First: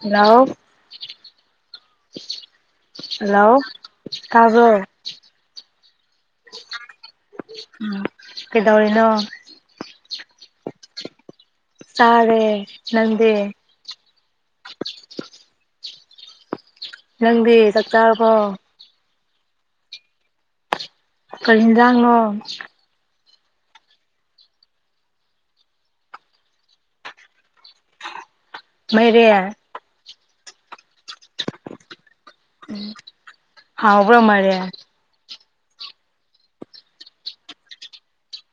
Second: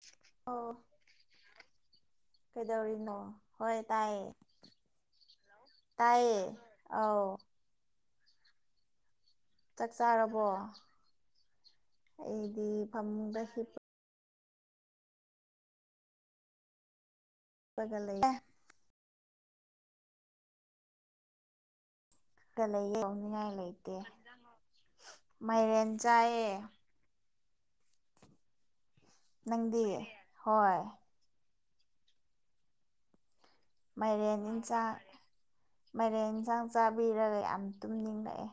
Hello ꯑꯧ ꯀꯩꯗꯧꯔꯤꯅꯣ hello ꯍꯣꯏ ꯇꯥꯏꯌꯦ꯫ ꯇꯥꯕ꯭ꯔꯣ ꯇꯥꯏꯌꯦ ꯑꯣ ꯎꯝ ꯀꯩꯗꯧꯔꯤꯅꯣ ꯆꯥꯛ ꯆꯥꯔꯕꯣ ꯑꯩꯗꯤ ꯆꯥꯔꯦ ꯅꯪꯗꯤ ꯐꯃꯗ ꯍꯤꯞ ꯅꯪꯗꯤ ꯆꯥꯛ ꯍꯤꯞꯄꯒ ꯆꯥꯔꯕꯣ ꯂꯩꯌꯦ ꯀꯔꯤ ꯌꯦꯟꯖꯥꯡꯅꯣ ꯂꯩꯌꯦ ꯇꯧꯅꯤꯡꯉꯥꯏ ꯂꯩꯇꯦ ꯃꯥꯏꯔꯦꯟ ꯆꯥꯏꯌꯦ꯫ ꯃꯣꯏꯔꯦꯅ ꯅꯪꯗꯤ ꯍꯣꯏ ꯎꯝ ꯃꯥꯏꯔꯦꯟ ꯌꯦꯟꯁꯥꯡ ꯃꯥꯏꯔꯦꯟ ꯌꯦꯟꯁꯥꯡ ꯆꯥꯕꯤꯔꯒ ꯌꯥꯝ ꯇꯨꯝꯅꯤꯡꯂꯛꯑꯦ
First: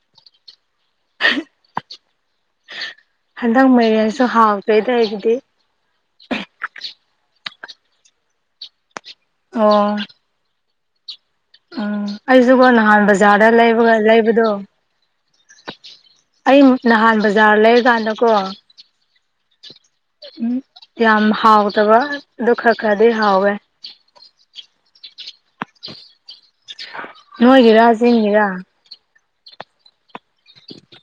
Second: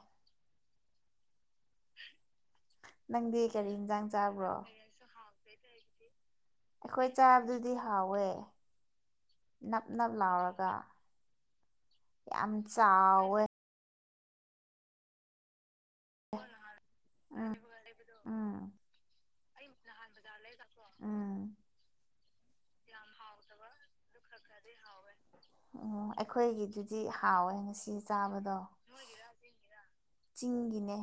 ꯅꯪꯗꯤ ꯍꯟꯗꯛ ꯀꯔꯤ ꯌꯦꯟꯁꯥꯡ ꯃꯥꯏꯔꯦꯟꯁꯨ ꯆꯥꯕ꯭ꯔꯣ? ꯍꯥꯎꯇꯦꯗ ꯑꯩꯒꯤꯗꯤ ꯑꯩꯈꯣꯏ ꯆꯥꯕꯗꯨꯗꯤ ꯍꯥꯎꯋꯦ ꯅꯞ ꯑꯣ ꯅꯞ ꯂꯥꯎꯔꯒ ꯎꯝ ꯌꯥꯝ ꯑꯩꯁꯨꯒꯣ ꯅꯍꯥꯟ ꯆꯥꯎꯋꯦ ꯕꯖꯥꯔꯗ ꯂꯩꯕꯒ ꯂꯩꯕꯗꯣ ꯑꯩ ꯅꯍꯥꯟ ꯎꯝ ꯕꯖꯥꯔ ꯂꯩꯔꯀꯥꯟꯗꯀꯣ ꯎꯝ ꯎꯝ ꯌꯥꯝ ꯎꯝ ꯍꯥꯎꯗꯕ ꯑꯗꯨ ꯈꯔ ꯈꯔꯗꯤ ꯍꯥꯎꯋꯦ꯫ ꯎꯝ ꯑꯩꯈꯣꯏꯒꯤꯗꯨꯗꯤ ꯍꯥꯎꯋꯦ ꯅꯣꯏꯒꯤꯔꯥ ꯉꯁꯤ ꯆꯤꯡꯒꯤꯔꯥ ꯆꯥꯕꯗꯣ ꯆꯤꯡꯒꯤꯅꯦ꯫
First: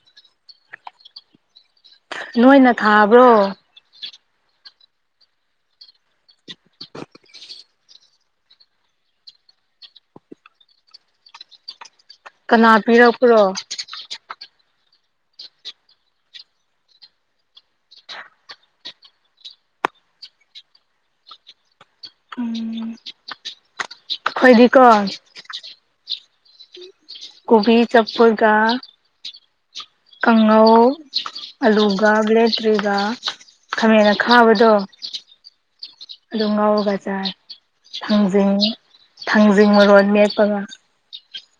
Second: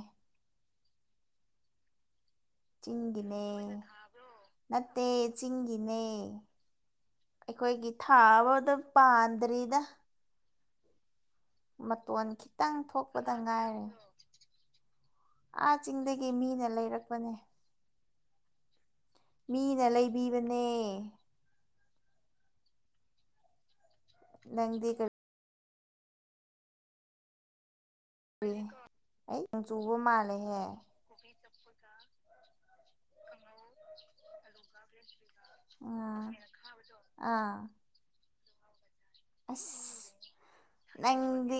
ꯅꯣꯏꯅ ꯊꯥꯕ꯭ꯔꯣ ꯆꯤꯒꯤꯅꯦ ꯅꯠꯇꯦ ꯆꯤꯒꯤꯤꯅꯦ ꯑꯩꯈꯣꯏꯒꯤ ꯊꯥꯕ ꯑꯗꯨ ꯄꯥꯟꯗ꯭ꯔꯤꯗ ꯃꯇꯣꯟ ꯀꯅꯥ ꯈꯤꯇꯪ ꯊꯣꯛꯄꯗ ꯄꯤꯔꯛꯄ꯭ꯔꯣ ꯉꯥꯏꯔꯦ ꯑꯥ ꯆꯤꯡꯗꯒꯤ ꯃꯤꯅ ꯂꯩꯔꯛꯄꯅꯦ ꯃꯤꯅ ꯂꯩꯕꯤꯕꯅꯦ ꯎꯝ ꯈꯣꯏꯗꯤ ꯀ ꯅꯪꯗꯤ ꯀꯣꯕꯤ ꯆꯞꯄꯔꯒ ꯀꯔꯤ ꯑꯩ ꯅꯣꯡ ꯆꯨꯕ ꯃꯥꯜꯂꯦꯍꯦ ꯀꯪꯉꯧ ꯑꯂꯨꯒ ꯕ꯭ꯂꯦꯇ꯭ꯔꯤꯒ ꯈꯥꯃꯦꯟ ꯈꯥꯕꯗꯣ ꯎꯝ ꯑꯗꯨꯝ ꯉꯥꯎꯔꯒ ꯆꯥꯏ ꯑꯥ ꯊꯥꯡꯖꯤꯡ ꯊꯥꯡꯖꯤꯡ ꯃꯔꯣ ꯃꯦꯠꯄꯒ ꯅꯪꯒꯤ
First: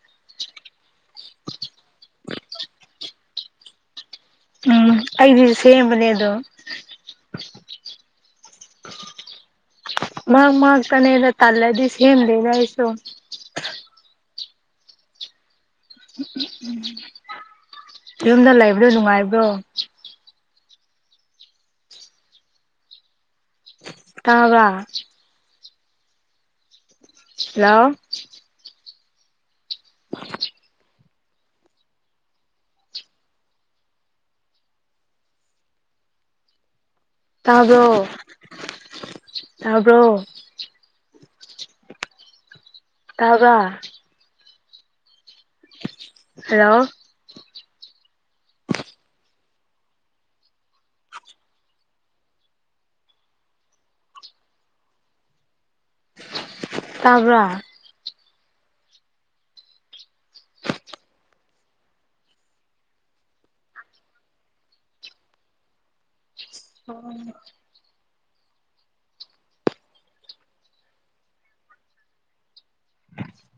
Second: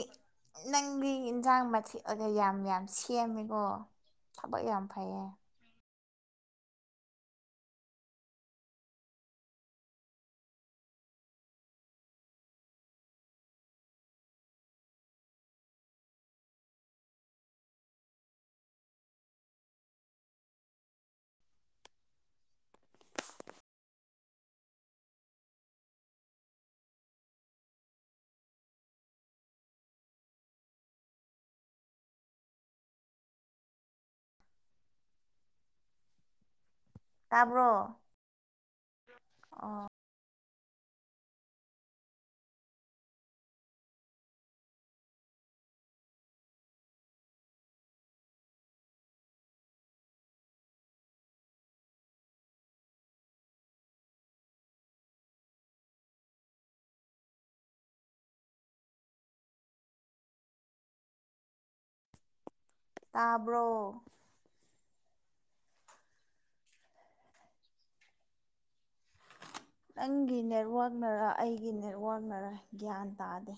ꯅꯪꯗꯤ ꯏꯟꯁꯥꯡ ꯃꯊꯦꯛ ꯌꯥꯝ ꯌꯥꯝ ꯁꯦꯝꯃꯦꯀꯣ ꯊꯕꯛ ꯌꯥꯝ ꯐꯩꯌꯦ ꯑꯩꯗꯤꯁꯨ ꯁꯦꯝꯕꯅꯦ ꯑ ꯑꯗꯨꯣ ꯃꯪ ꯃ ꯀꯅꯦꯗ ꯇꯥꯂꯗꯤꯁ ꯍ ꯂꯩ ꯌꯥꯁꯨꯣ ꯌꯨꯝꯗ ꯂꯩꯕ꯭ꯔꯣ ꯅꯨꯡꯉꯥꯏꯕ꯭ꯔꯣ ꯇꯥꯕ ꯍꯦꯜꯂꯣ ꯇꯥꯕ꯭ꯔꯣ ꯑꯣ ꯇꯥꯕ꯭ꯔꯣ ꯇꯕ ꯍꯜꯂꯣ ꯇꯥꯕ꯭ꯔꯥ ꯇꯥꯕ꯭ꯔꯣ ꯑꯣꯝ ꯅꯪꯒꯤ ꯅꯦꯠꯋꯥꯛꯅꯔ ꯑꯩꯒꯤ ꯅꯦꯠꯋꯥꯛꯅꯔ ꯒ꯭ꯌꯥꯟ ꯇꯥꯗꯦ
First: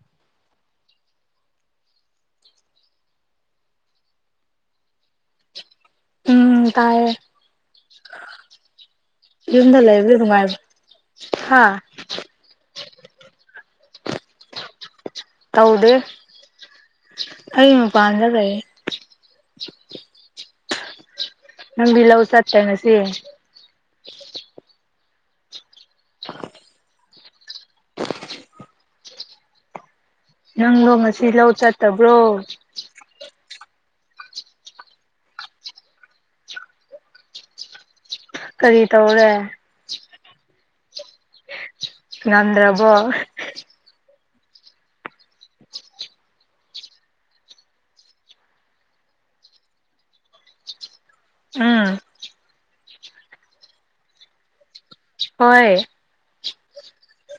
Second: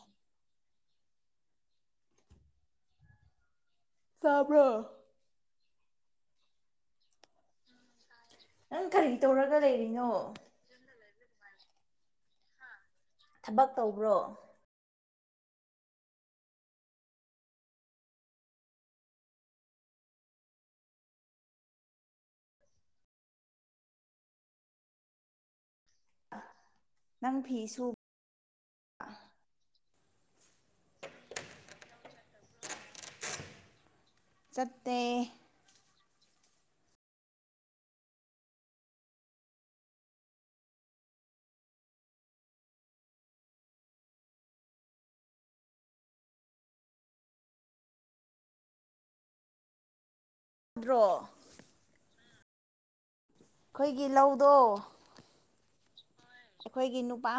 ꯁꯥꯥꯕ꯭ꯔꯣ ꯇꯥꯏ ꯅꯪ ꯀꯔꯤ ꯇꯧꯔꯒ ꯂꯩꯔꯤꯅꯣ ꯍꯥꯥ ꯊꯕꯛ ꯇꯧꯕ꯭ꯔꯣ ꯇꯧꯗꯦ ꯑꯩ ꯃꯄꯥꯟꯗ ꯂꯩꯩ ꯅꯪꯕꯤꯂ ꯍꯁꯥ ꯇ ꯃꯁꯤꯦ ꯅꯪ ꯐꯤꯁꯨ ꯅꯪꯗꯣ ꯉꯁꯤ ꯂꯧ ꯆꯠꯇꯕ꯭ꯔꯣ ꯆꯠꯇꯦ ꯀꯔꯤ ꯇꯧꯔꯦ ꯅꯗ꯭ꯔꯕꯣ ꯕ꯭ꯔꯣ ꯎꯝ ꯑꯩꯈꯣꯏꯒꯤ ꯂꯧꯗꯣ ꯍꯣꯏ ꯑꯩꯈꯣꯏꯒꯤ ꯅꯨꯄꯥ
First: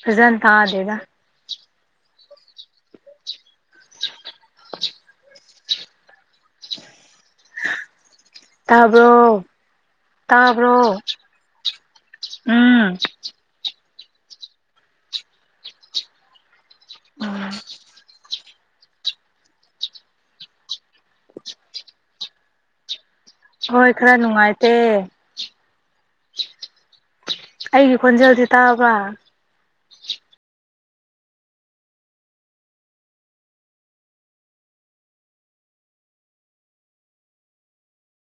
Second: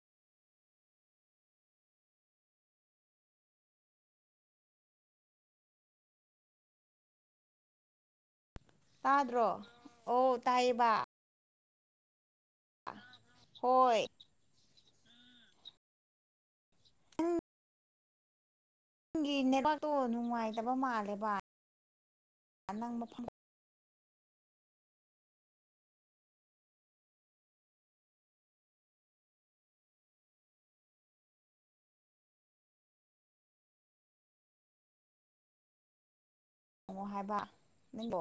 ꯐꯖ ꯇꯑꯗꯦꯗ ꯇꯥꯕ꯭ꯔꯣ ꯇꯥꯗ꯭ꯔꯣ ꯑꯣ ꯇꯥꯕ꯭ꯔꯣ ꯇꯥꯏꯌꯦꯕ ꯎꯝ ꯍꯣꯏ ꯅꯪꯒꯤ ꯅꯦꯠꯋꯥꯛꯇꯣ ꯅꯨꯡꯉꯥꯏꯇꯕ ꯃꯥꯜꯂꯦꯕ ꯅꯪ ꯃꯐꯝ ꯍꯣꯏ ꯈꯔ ꯅꯨꯡꯉꯥꯏꯇꯦ ꯑꯩꯒꯤ ꯈꯣꯟꯖꯦꯜꯁꯤ ꯇꯥꯕ꯭ꯔ ꯌꯦꯡꯉꯣ ꯍꯥꯏꯕ ꯅꯪꯗꯣ